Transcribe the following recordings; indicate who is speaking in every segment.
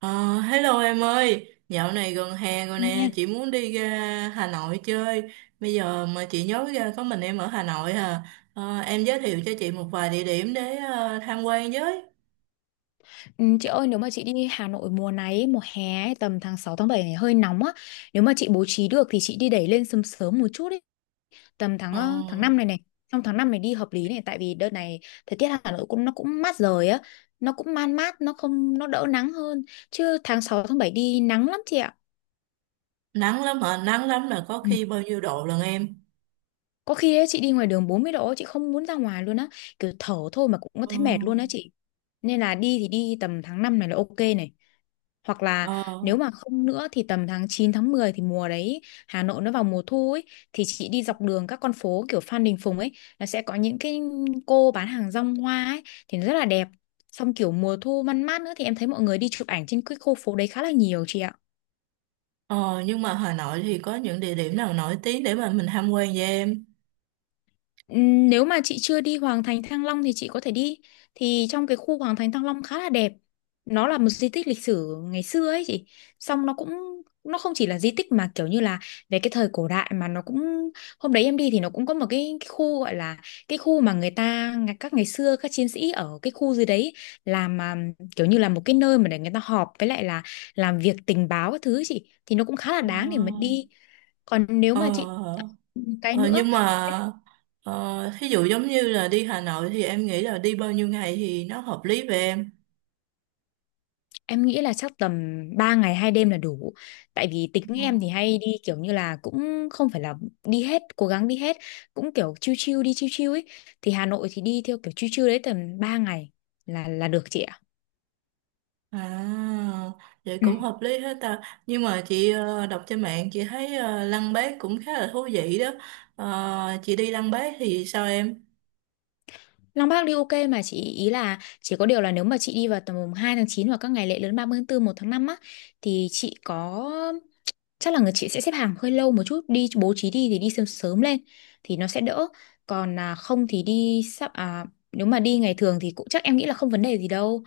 Speaker 1: Ờ, hello em ơi, dạo này gần hè rồi nè,
Speaker 2: Nha.
Speaker 1: chị muốn đi ra Hà Nội chơi. Bây giờ mà chị nhớ ra có mình em ở Hà Nội à. Em giới thiệu cho chị một vài địa điểm để tham quan với.
Speaker 2: Ừ, chị ơi nếu mà chị đi Hà Nội mùa này ấy, mùa hè ấy, tầm tháng 6 tháng 7 này hơi nóng á, nếu mà chị bố trí được thì chị đi đẩy lên sớm sớm một chút ấy, tầm
Speaker 1: Ờ,
Speaker 2: tháng 5 này này, trong tháng 5 này đi hợp lý này, tại vì đợt này thời tiết Hà Nội cũng nó cũng mát rồi á, nó cũng man mát, nó không nó đỡ nắng hơn chứ tháng 6 tháng 7 đi nắng lắm chị ạ.
Speaker 1: nắng lắm hả? Nắng lắm là có
Speaker 2: Ừ.
Speaker 1: khi bao nhiêu độ lần em.
Speaker 2: Có khi ấy, chị đi ngoài đường 40 độ chị không muốn ra ngoài luôn á, kiểu thở thôi mà cũng có
Speaker 1: Ờ,
Speaker 2: thấy mệt luôn á chị, nên là đi thì đi tầm tháng 5 này là ok này, hoặc là nếu
Speaker 1: ờ,
Speaker 2: mà không nữa thì tầm tháng 9 tháng 10 thì mùa đấy Hà Nội nó vào mùa thu ấy, thì chị đi dọc đường các con phố kiểu Phan Đình Phùng ấy, nó sẽ có những cái cô bán hàng rong hoa ấy, thì nó rất là đẹp, xong kiểu mùa thu man mát nữa thì em thấy mọi người đi chụp ảnh trên cái khu phố đấy khá là nhiều chị ạ.
Speaker 1: ờ, nhưng mà Hà Nội thì có những địa điểm nào nổi tiếng để mà mình tham quan với em?
Speaker 2: Nếu mà chị chưa đi Hoàng Thành Thăng Long thì chị có thể đi. Thì trong cái khu Hoàng Thành Thăng Long khá là đẹp. Nó là một di tích lịch sử ngày xưa ấy chị. Xong nó không chỉ là di tích mà kiểu như là về cái thời cổ đại mà nó cũng, hôm đấy em đi thì nó cũng có một cái khu gọi là cái khu mà người ta các ngày xưa các chiến sĩ ở cái khu dưới đấy làm mà, kiểu như là một cái nơi mà để người ta họp với lại là làm việc tình báo các thứ ấy chị, thì nó cũng khá là
Speaker 1: Ờ,
Speaker 2: đáng để mà đi. Còn nếu
Speaker 1: ờ.
Speaker 2: mà chị cái
Speaker 1: Ờ,
Speaker 2: nữa,
Speaker 1: nhưng mà thí dụ giống như là đi Hà Nội thì em nghĩ là đi bao nhiêu ngày thì nó hợp lý về em.
Speaker 2: em nghĩ là chắc tầm 3 ngày 2 đêm là đủ. Tại vì tính
Speaker 1: Ừ.
Speaker 2: em thì hay đi kiểu như là cũng không phải là đi hết, cố gắng đi hết, cũng kiểu chill chill đi chill chill ấy. Thì Hà Nội thì đi theo kiểu chill chill đấy tầm 3 ngày là được chị ạ.
Speaker 1: À, vậy
Speaker 2: Ừ.
Speaker 1: cũng hợp lý hết ta. Nhưng mà chị đọc trên mạng chị thấy Lăng Bác cũng khá là thú vị đó. Chị đi Lăng Bác thì sao em?
Speaker 2: Long Bác đi ok mà chị, ý là chỉ có điều là nếu mà chị đi vào tầm mùng 2 tháng chín hoặc các ngày lễ lớn 30 tháng 4 1 tháng 5 á, thì chị có, chắc là người chị sẽ xếp hàng hơi lâu một chút, đi bố trí đi thì đi sớm sớm lên thì nó sẽ đỡ, còn à, không thì đi sắp à, nếu mà đi ngày thường thì cũng chắc em nghĩ là không vấn đề gì đâu,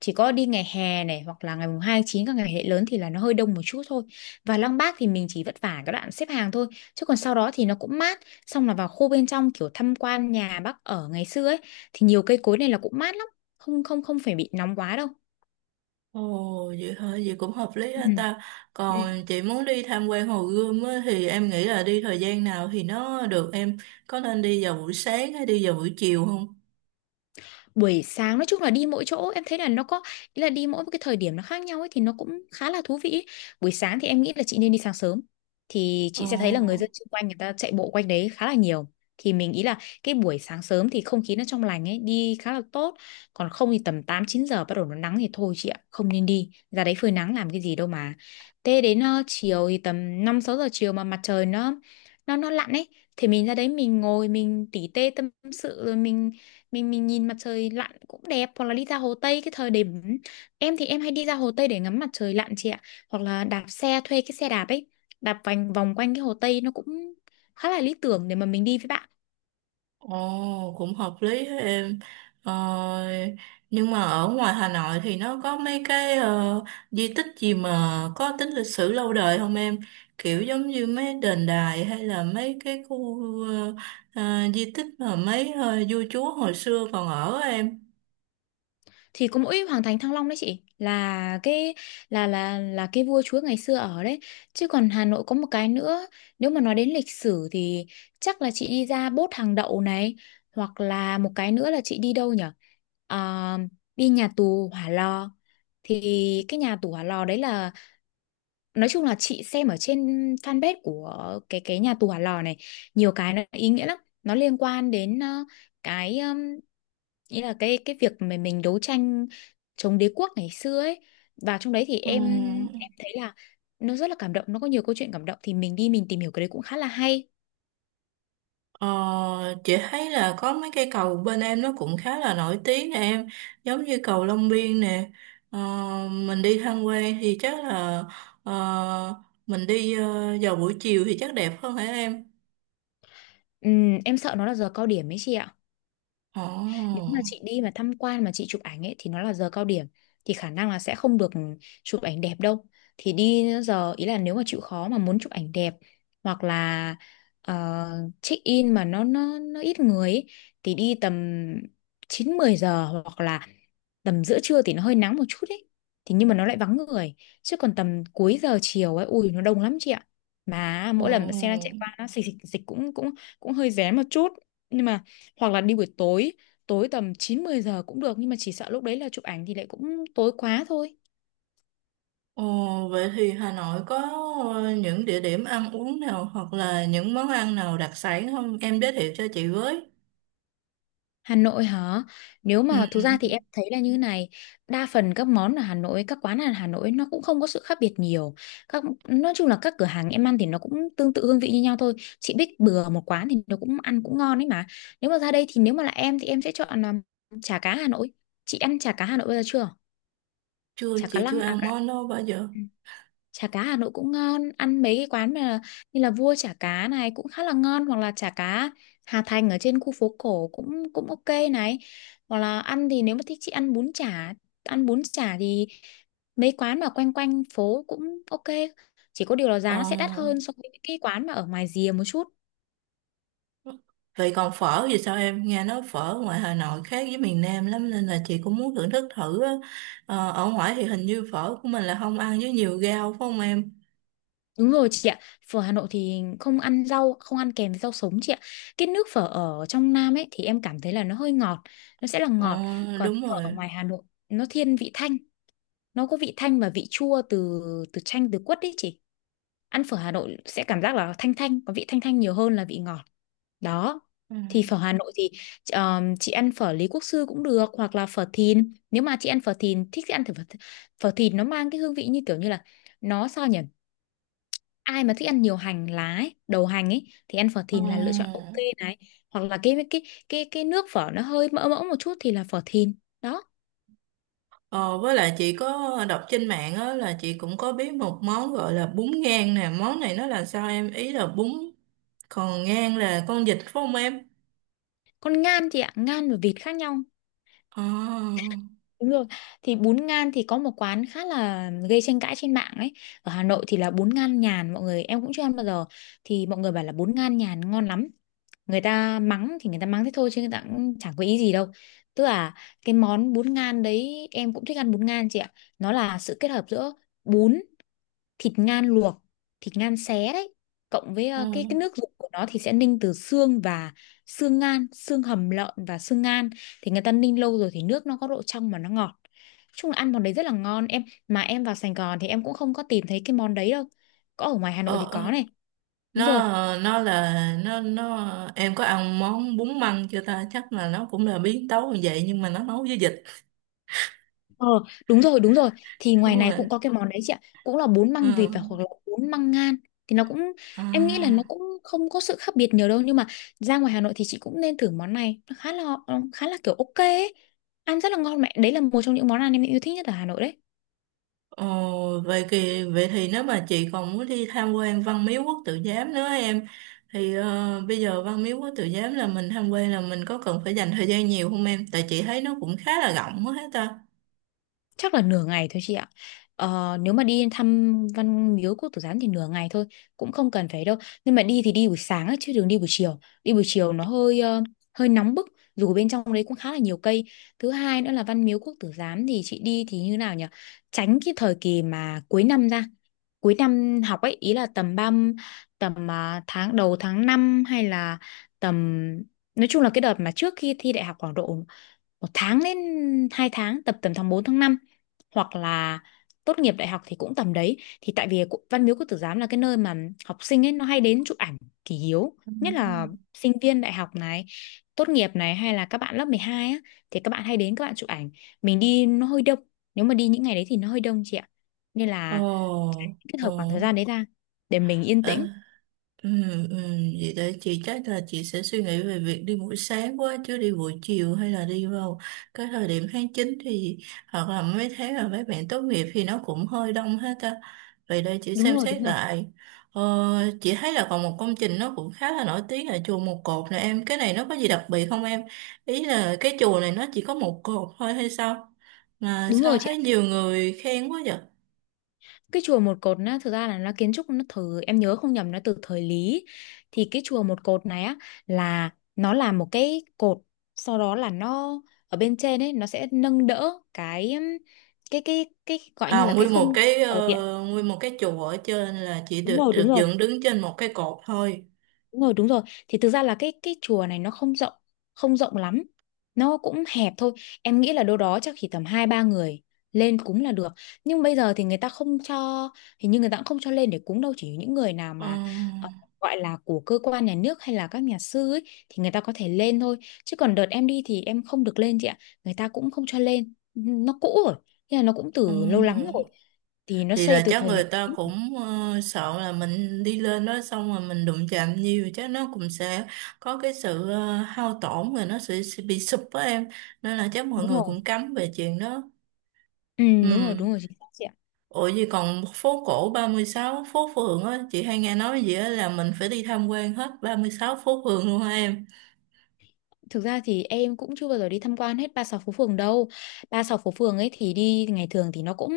Speaker 2: chỉ có đi ngày hè này hoặc là ngày mùng 2 tháng 9 các ngày lễ lớn thì là nó hơi đông một chút thôi. Và Lăng Bác thì mình chỉ vất vả cái đoạn xếp hàng thôi, chứ còn sau đó thì nó cũng mát, xong là vào khu bên trong kiểu tham quan nhà bác ở ngày xưa ấy thì nhiều cây cối này là cũng mát lắm, không không không phải bị nóng quá đâu.
Speaker 1: Ồ, vậy hả? Vậy cũng hợp lý
Speaker 2: Ừ.
Speaker 1: hết ta. Còn chị muốn đi tham quan Hồ Gươm á, thì em nghĩ là đi thời gian nào thì nó được em. Có nên đi vào buổi sáng hay đi vào buổi chiều không?
Speaker 2: Buổi sáng nói chung là đi mỗi chỗ em thấy là nó có, ý là đi mỗi một cái thời điểm nó khác nhau ấy thì nó cũng khá là thú vị ấy. Buổi sáng thì em nghĩ là chị nên đi sáng sớm thì chị sẽ thấy là người
Speaker 1: Ồ.
Speaker 2: dân xung quanh người ta chạy bộ quanh đấy khá là nhiều, thì mình nghĩ là cái buổi sáng sớm thì không khí nó trong lành ấy đi khá là tốt. Còn không thì tầm 8 9 giờ bắt đầu nó nắng thì thôi chị ạ, không nên đi ra đấy phơi nắng làm cái gì đâu mà. Thế đến chiều thì tầm 5 6 giờ chiều mà mặt trời nó lặn ấy, thì mình ra đấy mình ngồi mình tỉ tê tâm sự rồi mình nhìn mặt trời lặn cũng đẹp, hoặc là đi ra Hồ Tây cái thời điểm, em thì em hay đi ra Hồ Tây để ngắm mặt trời lặn chị ạ, hoặc là đạp xe thuê cái xe đạp ấy, đạp vành vòng quanh cái Hồ Tây nó cũng khá là lý tưởng để mà mình đi với bạn.
Speaker 1: Ồ, cũng hợp lý thế em. Ờ, nhưng mà ở ngoài Hà Nội thì nó có mấy cái di tích gì mà có tính lịch sử lâu đời không em? Kiểu giống như mấy đền đài hay là mấy cái khu ờ, ờ, di tích mà mấy vua chúa hồi xưa còn ở á em.
Speaker 2: Thì có mỗi Hoàng Thành Thăng Long đấy chị là cái, là cái vua chúa ngày xưa ở đấy. Chứ còn Hà Nội có một cái nữa, nếu mà nói đến lịch sử thì chắc là chị đi ra Bốt Hàng Đậu này, hoặc là một cái nữa là chị đi đâu nhở. Ờ, Đi nhà tù Hỏa Lò, thì cái nhà tù Hỏa Lò đấy là, nói chung là chị xem ở trên fanpage của cái nhà tù Hỏa Lò này, nhiều cái nó ý nghĩa lắm, nó liên quan đến cái, nghĩa là cái việc mà mình đấu tranh chống đế quốc ngày xưa ấy, và trong đấy thì
Speaker 1: Ừ.
Speaker 2: em thấy là nó rất là cảm động, nó có nhiều câu chuyện cảm động thì mình đi mình tìm hiểu cái đấy cũng khá là hay.
Speaker 1: Ờ, chị thấy là có mấy cây cầu bên em nó cũng khá là nổi tiếng nè em, giống như cầu Long Biên nè. Ờ, mình đi tham quan thì chắc là ờ, mình đi vào buổi chiều thì chắc đẹp hơn hả em.
Speaker 2: Em sợ nó là giờ cao điểm ấy chị ạ.
Speaker 1: Ồ,
Speaker 2: Nếu mà chị đi mà tham quan mà chị chụp ảnh ấy thì nó là giờ cao điểm thì khả năng là sẽ không được chụp ảnh đẹp đâu. Thì đi giờ ý là nếu mà chịu khó mà muốn chụp ảnh đẹp, hoặc là check in mà nó ít người ấy, thì đi tầm 9 10 giờ hoặc là tầm giữa trưa thì nó hơi nắng một chút ấy, thì nhưng mà nó lại vắng người, chứ còn tầm cuối giờ chiều ấy ui nó đông lắm chị ạ, mà mỗi lần mà xe nó
Speaker 1: ồ,
Speaker 2: chạy qua nó xịch xịch xịch cũng cũng cũng hơi rén một chút, nhưng mà hoặc là đi buổi tối, tối tầm 9 10 giờ cũng được nhưng mà chỉ sợ lúc đấy là chụp ảnh thì lại cũng tối quá thôi.
Speaker 1: ồ, vậy thì Hà Nội có những địa điểm ăn uống nào hoặc là những món ăn nào đặc sản không em giới thiệu cho chị với.
Speaker 2: Hà Nội hả? Nếu
Speaker 1: Ừ,
Speaker 2: mà thực ra thì
Speaker 1: ừ.
Speaker 2: em thấy là như thế này, đa phần các món ở Hà Nội, các quán ở Hà Nội nó cũng không có sự khác biệt nhiều. Các nói chung là các cửa hàng em ăn thì nó cũng tương tự hương vị như nhau thôi. Chị Bích bừa một quán thì nó cũng ăn cũng ngon ấy mà. Nếu mà ra đây thì nếu mà là em thì em sẽ chọn chả cá Hà Nội. Chị ăn chả cá Hà Nội bây giờ chưa?
Speaker 1: Chưa,
Speaker 2: Chả cá
Speaker 1: chị chưa
Speaker 2: lăng à
Speaker 1: ăn
Speaker 2: cả,
Speaker 1: món đó bao giờ.
Speaker 2: ừ. Chả cá Hà Nội cũng ngon, ăn mấy cái quán mà như là Vua chả cá này cũng khá là ngon, hoặc là chả cá Hà Thành ở trên khu phố cổ cũng cũng ok này, hoặc là ăn thì nếu mà thích chị ăn bún chả. Ăn bún chả thì mấy quán mà quanh quanh phố cũng ok, chỉ có điều là
Speaker 1: Ồ.
Speaker 2: giá nó sẽ đắt hơn so với những cái quán mà ở ngoài rìa một chút.
Speaker 1: Vậy còn phở thì sao em? Nghe nói phở ngoài Hà Nội khác với miền Nam lắm nên là chị cũng muốn thưởng thức thử á. Ở ngoài thì hình như phở của mình là không ăn với nhiều rau phải không em?
Speaker 2: Đúng rồi chị ạ, phở Hà Nội thì không ăn rau, không ăn kèm với rau sống chị ạ. Cái nước phở ở trong Nam ấy thì em cảm thấy là nó hơi ngọt, nó sẽ là ngọt.
Speaker 1: Ờ,
Speaker 2: Còn
Speaker 1: Đúng
Speaker 2: phở ở
Speaker 1: rồi.
Speaker 2: ngoài Hà Nội nó thiên vị thanh, nó có vị thanh và vị chua từ từ chanh từ quất đấy chị. Ăn phở Hà Nội sẽ cảm giác là thanh thanh, có vị thanh thanh nhiều hơn là vị ngọt. Đó.
Speaker 1: Ừ.
Speaker 2: Thì phở Hà Nội thì chị ăn phở Lý Quốc Sư cũng được hoặc là phở Thìn. Nếu mà chị ăn phở Thìn thích thì ăn thử phở Thìn nó mang cái hương vị như kiểu như là nó sao nhỉ? Ai mà thích ăn nhiều hành lá ấy, đầu hành ấy thì ăn phở
Speaker 1: Ờ,
Speaker 2: thìn là lựa chọn ok này, hoặc là cái nước phở nó hơi mỡ mỡ một chút thì là phở thìn đó.
Speaker 1: Ờ, với lại chị có đọc trên mạng á là chị cũng có biết một món gọi là bún ngan nè. Món này nó là sao em? Ý là bún, còn ngan là con vịt phải không em?
Speaker 2: Còn ngan thì ạ, ngan và vịt khác nhau,
Speaker 1: Ờ.
Speaker 2: đúng rồi. Thì bún ngan thì có một quán khá là gây tranh cãi trên mạng ấy ở Hà Nội, thì là bún ngan nhàn, mọi người em cũng chưa ăn bao giờ. Thì mọi người bảo là bún ngan nhàn ngon lắm, người ta mắng thì người ta mắng thế thôi chứ người ta cũng chẳng có ý gì đâu. Tức là cái món bún ngan đấy, em cũng thích ăn bún ngan chị ạ. Nó là sự kết hợp giữa bún, thịt ngan luộc, thịt ngan xé đấy, cộng với
Speaker 1: Ờ.
Speaker 2: cái nước dùng của nó thì sẽ ninh từ xương và xương ngan, xương hầm lợn và xương ngan. Thì người ta ninh lâu rồi thì nước nó có độ trong mà nó ngọt. Chung là ăn món đấy rất là ngon, em mà em vào Sài Gòn thì em cũng không có tìm thấy cái món đấy đâu, có ở ngoài Hà Nội
Speaker 1: Ờ.
Speaker 2: thì có
Speaker 1: ờ,
Speaker 2: này. Đúng
Speaker 1: nó
Speaker 2: rồi.
Speaker 1: nó là nó Em có ăn món bún măng chưa ta? Chắc là nó cũng là biến tấu như vậy, nhưng mà nó nấu với vịt.
Speaker 2: Ờ, đúng rồi, đúng rồi. Thì ngoài
Speaker 1: Đúng
Speaker 2: này
Speaker 1: rồi.
Speaker 2: cũng có cái, ừ, món đấy chị ạ. Cũng là bún
Speaker 1: Ừ.
Speaker 2: măng vịt và hoặc là bún măng ngan. Thì nó cũng, em nghĩ là nó
Speaker 1: À,
Speaker 2: cũng không có sự khác biệt nhiều đâu. Nhưng mà ra ngoài Hà Nội thì chị cũng nên thử món này. Nó khá là kiểu ok ấy. Ăn rất là ngon mẹ. Đấy là một trong những món ăn em yêu thích nhất ở Hà Nội đấy.
Speaker 1: ồ, vậy thì nếu mà chị còn muốn đi tham quan Văn Miếu Quốc Tử Giám nữa em, thì bây giờ Văn Miếu Quốc Tử Giám là mình tham quan là mình có cần phải dành thời gian nhiều không em, tại chị thấy nó cũng khá là rộng quá hết ta.
Speaker 2: Chắc là nửa ngày thôi chị ạ. Nếu mà đi thăm Văn Miếu Quốc Tử Giám thì nửa ngày thôi, cũng không cần phải đâu. Nhưng mà đi thì đi buổi sáng á, chứ đừng đi buổi chiều. Đi buổi chiều nó hơi hơi nóng bức, dù bên trong đấy cũng khá là nhiều cây. Thứ hai nữa là Văn Miếu Quốc Tử Giám thì chị đi thì như nào nhỉ, tránh cái thời kỳ mà cuối năm, ra cuối năm học ấy, ý là tầm ba, tầm, à, tháng đầu tháng 5 hay là tầm, nói chung là cái đợt mà trước khi thi đại học khoảng độ 1 tháng đến 2 tháng, tầm tầm tháng 4 tháng 5, hoặc là tốt nghiệp đại học thì cũng tầm đấy. Thì tại vì Văn Miếu Quốc Tử Giám là cái nơi mà học sinh ấy nó hay đến chụp ảnh kỷ yếu,
Speaker 1: Ừ.
Speaker 2: nhất là sinh viên đại học này, tốt nghiệp này, hay là các bạn lớp 12 á, thì các bạn hay đến, các bạn chụp ảnh, mình đi nó hơi đông. Nếu mà đi những ngày đấy thì nó hơi đông chị ạ, nên
Speaker 1: Ồ,
Speaker 2: là kết
Speaker 1: ồ.
Speaker 2: hợp khoảng thời gian đấy ra để mình yên
Speaker 1: Ờ,
Speaker 2: tĩnh.
Speaker 1: ừ, ừ, vậy để chị, chắc là chị sẽ suy nghĩ về việc đi buổi sáng quá chứ đi buổi chiều, hay là đi vào cái thời điểm tháng chín, thì hoặc là mấy tháng là mấy bạn tốt nghiệp thì nó cũng hơi đông hết ta. Vậy đây chị
Speaker 2: Đúng
Speaker 1: xem
Speaker 2: rồi,
Speaker 1: xét
Speaker 2: đúng rồi.
Speaker 1: lại. Ờ, chị thấy là còn một công trình nó cũng khá là nổi tiếng là chùa Một Cột này em. Cái này nó có gì đặc biệt không em? Ý là cái chùa này nó chỉ có một cột thôi hay sao? Mà
Speaker 2: Đúng rồi
Speaker 1: sao
Speaker 2: chị ạ,
Speaker 1: thấy nhiều người khen quá vậy?
Speaker 2: cái chùa một cột á thực ra là nó kiến trúc, nó từ em nhớ không nhầm nó từ thời Lý. Thì cái chùa một cột này á, là nó là một cái cột, sau đó là nó ở bên trên ấy nó sẽ nâng đỡ cái gọi như
Speaker 1: À,
Speaker 2: là cái không, ở điện.
Speaker 1: nguyên một cái chùa ở trên là chỉ
Speaker 2: Đúng
Speaker 1: được
Speaker 2: rồi, đúng
Speaker 1: được
Speaker 2: rồi.
Speaker 1: dựng đứng trên một cái cột thôi.
Speaker 2: Đúng rồi, đúng rồi. Thì thực ra là cái chùa này nó không rộng, không rộng lắm. Nó cũng hẹp thôi. Em nghĩ là đâu đó chắc chỉ tầm 2 3 người lên cúng là được. Nhưng bây giờ thì người ta không cho, hình như người ta cũng không cho lên để cúng đâu, chỉ những người nào
Speaker 1: Ờ,
Speaker 2: mà ờ, gọi là của cơ quan nhà nước hay là các nhà sư ấy thì người ta có thể lên thôi. Chứ còn đợt em đi thì em không được lên chị ạ. Người ta cũng không cho lên. Nó cũ rồi. Thế là nó cũng từ lâu lắm
Speaker 1: ừ.
Speaker 2: rồi. Thì nó
Speaker 1: Thì
Speaker 2: xây
Speaker 1: là
Speaker 2: từ
Speaker 1: chắc
Speaker 2: thời nhà
Speaker 1: người ta
Speaker 2: Nguyễn.
Speaker 1: cũng sợ là mình đi lên đó xong rồi mình đụng chạm nhiều, chắc nó cũng sẽ có cái sự hao tổn rồi nó sẽ bị sụp á em. Nên là chắc mọi
Speaker 2: Đúng
Speaker 1: người
Speaker 2: rồi.
Speaker 1: cũng cấm về chuyện đó.
Speaker 2: Ừ,
Speaker 1: Ừ.
Speaker 2: đúng rồi, chính xác chị ạ.
Speaker 1: Ủa gì, còn phố cổ 36 phố phường á, chị hay nghe nói gì á là mình phải đi tham quan hết 36 phố phường luôn hả em?
Speaker 2: Thực ra thì em cũng chưa bao giờ đi tham quan hết ba sáu phố phường đâu. Ba sáu phố phường ấy thì đi ngày thường thì nó cũng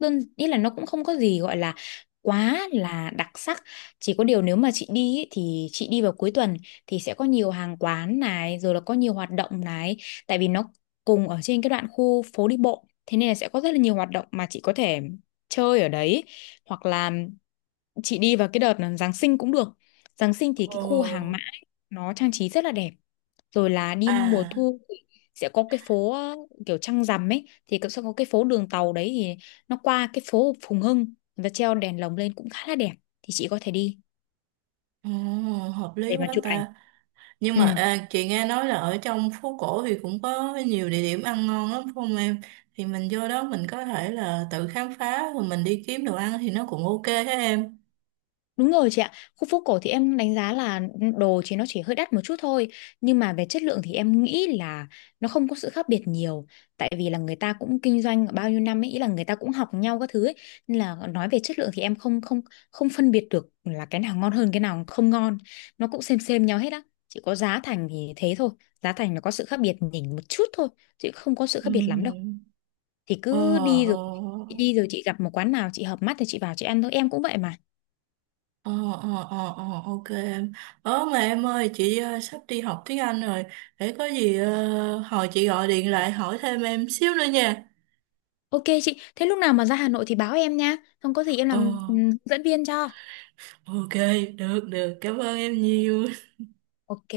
Speaker 2: đơn, ý là nó cũng không có gì gọi là quá là đặc sắc. Chỉ có điều nếu mà chị đi ấy, thì chị đi vào cuối tuần thì sẽ có nhiều hàng quán này, rồi là có nhiều hoạt động này, tại vì nó cùng ở trên cái đoạn khu phố đi bộ. Thế nên là sẽ có rất là nhiều hoạt động mà chị có thể chơi ở đấy, hoặc là chị đi vào cái đợt là Giáng sinh cũng được. Giáng sinh thì
Speaker 1: Ồ.
Speaker 2: cái khu hàng mã ấy nó trang trí rất là đẹp, rồi là đi mùa
Speaker 1: À.
Speaker 2: thu thì sẽ có cái phố kiểu trăng rằm ấy, thì cũng sẽ có cái phố đường tàu đấy, thì nó qua cái phố Phùng Hưng và treo đèn lồng lên cũng khá là đẹp, thì chị có thể đi
Speaker 1: Ồ, hợp lý
Speaker 2: để mà
Speaker 1: quá
Speaker 2: chụp ảnh.
Speaker 1: ta. Nhưng
Speaker 2: Ừ.
Speaker 1: mà à, chị nghe nói là ở trong phố cổ thì cũng có nhiều địa điểm ăn ngon lắm phải không em? Thì mình vô đó mình có thể là tự khám phá rồi mình đi kiếm đồ ăn thì nó cũng ok thế em.
Speaker 2: Đúng rồi chị ạ, khu phố cổ thì em đánh giá là, ừ, đồ thì nó chỉ hơi đắt một chút thôi, nhưng mà về chất lượng thì em nghĩ là nó không có sự khác biệt nhiều, tại vì là người ta cũng kinh doanh bao nhiêu năm ấy, ý là người ta cũng học nhau các thứ ấy, nên là nói về chất lượng thì em không không không phân biệt được là cái nào ngon hơn cái nào không ngon, nó cũng xem nhau hết á, chỉ có giá thành thì thế thôi, giá thành nó có sự khác biệt nhỉnh một chút thôi, chứ không có sự
Speaker 1: Ừ.
Speaker 2: khác biệt lắm đâu. Thì
Speaker 1: Ờ,
Speaker 2: cứ đi rồi,
Speaker 1: ờ,
Speaker 2: đi rồi chị gặp một quán nào chị hợp mắt thì chị vào chị ăn thôi, em cũng vậy mà.
Speaker 1: ờ, ok em. Mà em ơi, chị sắp đi học tiếng Anh rồi. Để có gì hồi chị gọi điện lại hỏi thêm em xíu nữa nha.
Speaker 2: Ok chị, thế lúc nào mà ra Hà Nội thì báo em nha. Không có gì em
Speaker 1: Ờ,
Speaker 2: làm, ừ, dẫn viên cho.
Speaker 1: ok, được, được. Cảm ơn em nhiều.
Speaker 2: Ok.